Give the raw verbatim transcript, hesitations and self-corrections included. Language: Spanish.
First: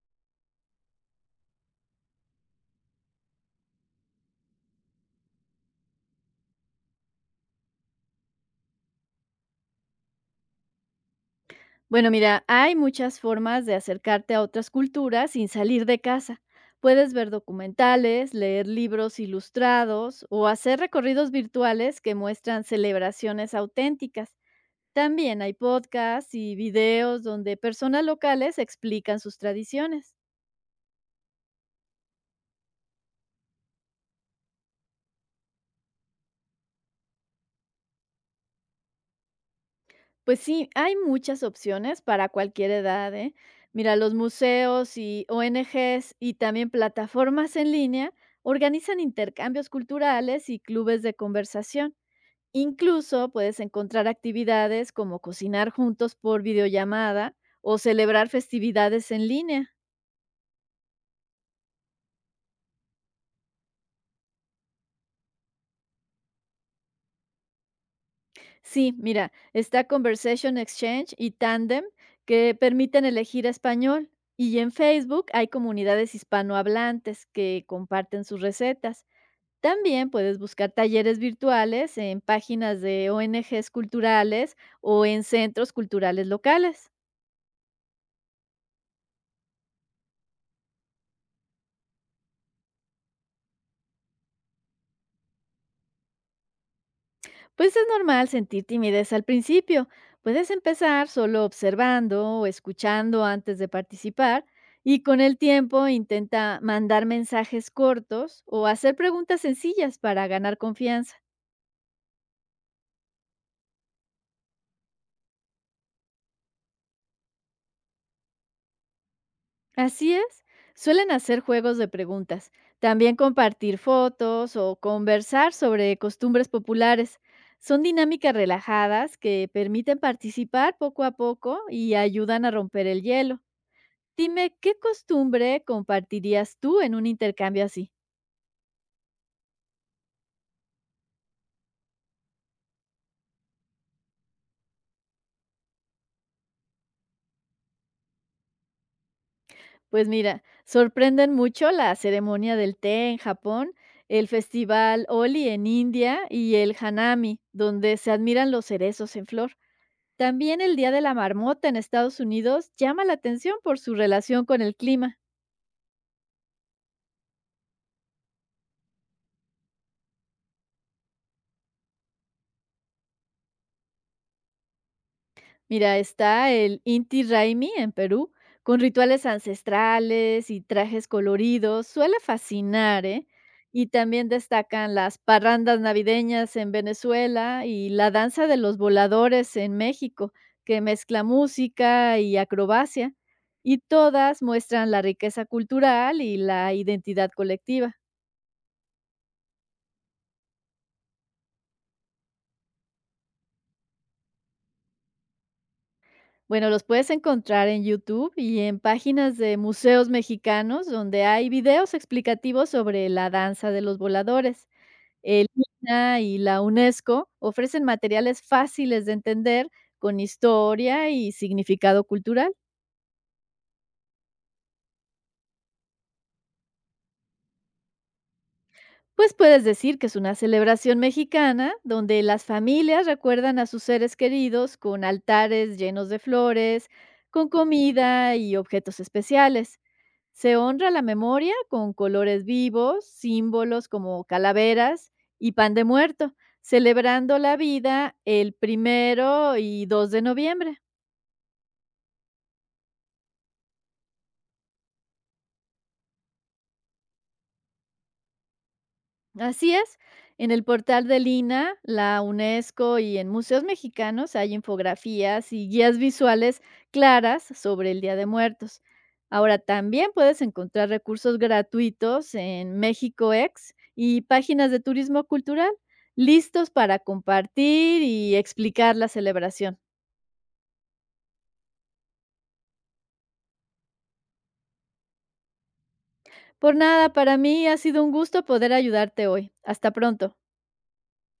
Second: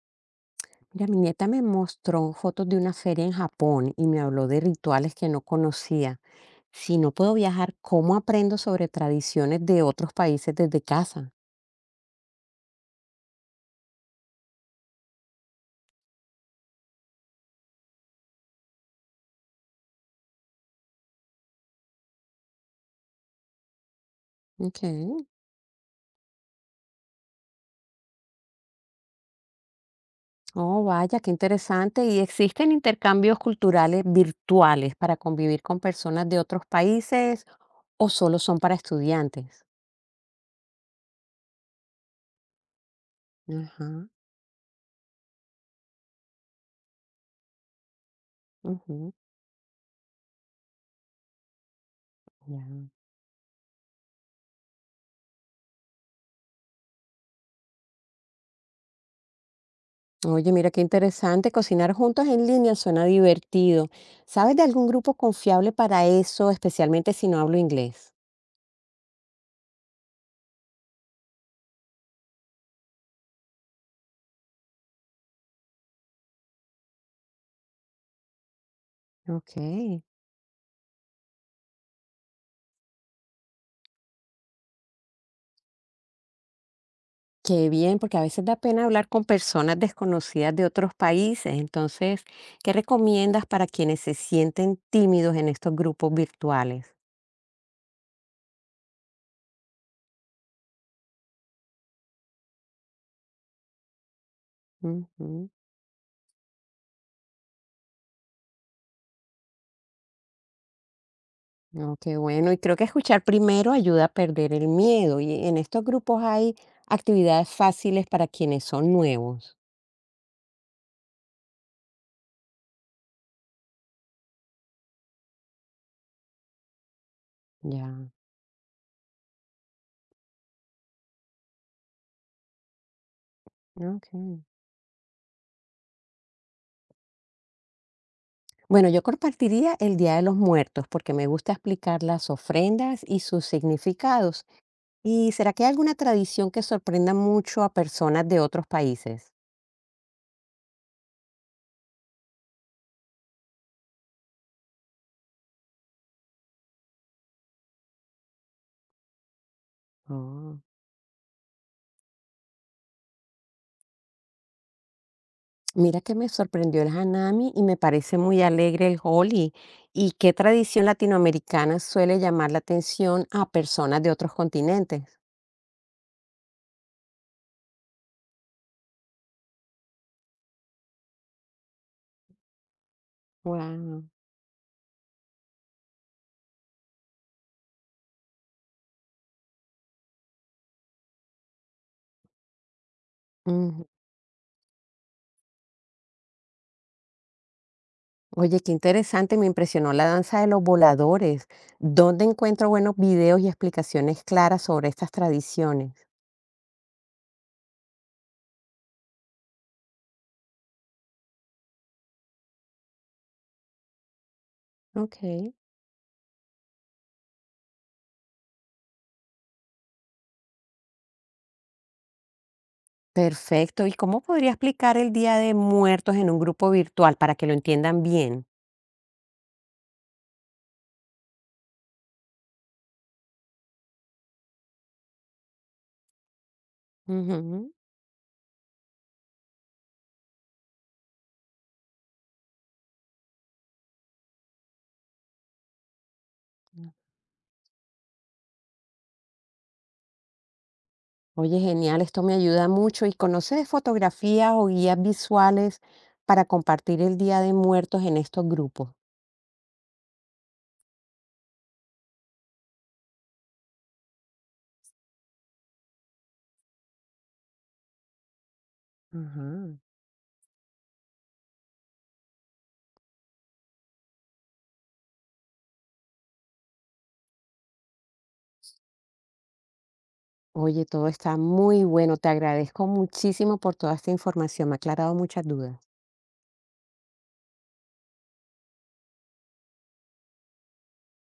Mira, mi nieta me mostró fotos de una feria en Japón y me habló de rituales que no conocía. Si no puedo viajar, ¿cómo aprendo sobre tradiciones de otros países desde casa? Bueno, mira, hay muchas formas de acercarte a otras culturas sin salir de casa. Puedes ver documentales, leer libros ilustrados o hacer recorridos virtuales que muestran celebraciones auténticas. Ok. También hay podcasts y videos donde personas locales explican sus tradiciones. Oh, vaya, qué interesante. ¿Y existen intercambios culturales virtuales para convivir con personas de otros países o solo son para estudiantes? Pues sí, hay muchas opciones para cualquier edad, ¿eh? Ajá. Mira, los museos y O N Ges y también plataformas en línea organizan Ujú. intercambios culturales y clubes de conversación. Ya. Incluso puedes encontrar actividades como cocinar juntos por videollamada o celebrar festividades en línea. Oye, mira qué interesante, cocinar juntos en línea suena divertido. ¿Sabes de algún grupo confiable para eso, especialmente si no hablo inglés? Sí, mira, está Conversation Exchange y Tandem que permiten elegir español. Y en Facebook hay comunidades hispanohablantes que comparten sus recetas. Ok. También puedes buscar talleres virtuales en páginas de O N Ges culturales o en centros culturales locales. Qué bien, porque a veces da pena hablar con personas desconocidas de otros países. Entonces, ¿qué recomiendas para quienes se sienten tímidos en estos grupos virtuales? Pues es normal sentir timidez al principio. Puedes empezar solo observando o escuchando antes de participar, y con el Ujú. tiempo intenta mandar mensajes cortos o hacer preguntas sencillas para ganar confianza. No, qué bueno. Y creo que escuchar primero ayuda a perder el miedo. ¿Y en estos grupos hay actividades fáciles para quienes son nuevos? Así es, suelen hacer juegos de preguntas, también compartir fotos o conversar sobre costumbres populares. Son Ya. dinámicas relajadas que permiten participar poco a poco y ayudan a romper el hielo. Ok. Dime, ¿qué costumbre compartirías tú en un intercambio así? Bueno, yo compartiría el Día de los Muertos porque me gusta explicar las ofrendas y sus significados. ¿Y será que hay alguna tradición que sorprenda mucho a personas de otros países? Pues mira, sorprenden mucho la ceremonia del té en Japón, el festival Oli en India y el Hanami, donde se admiran los cerezos en flor. Oh. También el Día de la Marmota en Estados Unidos llama la atención por su relación con el clima. Mira que me sorprendió el Hanami y me parece muy alegre el Holi. ¿Y qué tradición latinoamericana suele llamar la atención a personas de otros continentes? Mira, está el Inti Raimi en Perú, con rituales ancestrales y trajes coloridos, suele fascinar, ¿eh? Y Wow. también destacan las parrandas navideñas en Venezuela y la danza de los voladores en México, que mezcla música y acrobacia, y todas muestran la riqueza cultural y la identidad colectiva. Oye, qué interesante, me impresionó la danza de los voladores. ¿Dónde encuentro buenos videos y explicaciones claras sobre estas tradiciones? Bueno, los puedes encontrar en YouTube y en páginas de museos mexicanos donde hay videos explicativos sobre la danza de los voladores. Ok. El I N A H y la UNESCO ofrecen materiales fáciles de entender con historia y significado cultural. Perfecto. ¿Y cómo podría explicar el Día de Muertos en un grupo virtual para que lo entiendan bien? Pues puedes decir que es una celebración mexicana donde las familias recuerdan a sus seres queridos con altares llenos de flores, con Ujú. comida y objetos especiales. Se honra la memoria con colores vivos, símbolos como calaveras y pan de muerto, celebrando la vida el primero y dos de noviembre. Oye, genial, esto me ayuda mucho. ¿Y conoces fotografías o guías visuales para compartir el Día de Muertos en estos grupos? Así es, en el portal del I N A H, la UNESCO y en museos mexicanos hay infografías y guías visuales claras sobre el Día de Muertos. Ahora Ajá. también puedes encontrar recursos gratuitos en México Ex y páginas de turismo cultural listos para compartir y explicar la celebración. Oye, todo está muy bueno. Te agradezco muchísimo por toda esta información. Me ha aclarado muchas dudas. Por nada, para mí ha sido un gusto poder ayudarte hoy. Hasta pronto.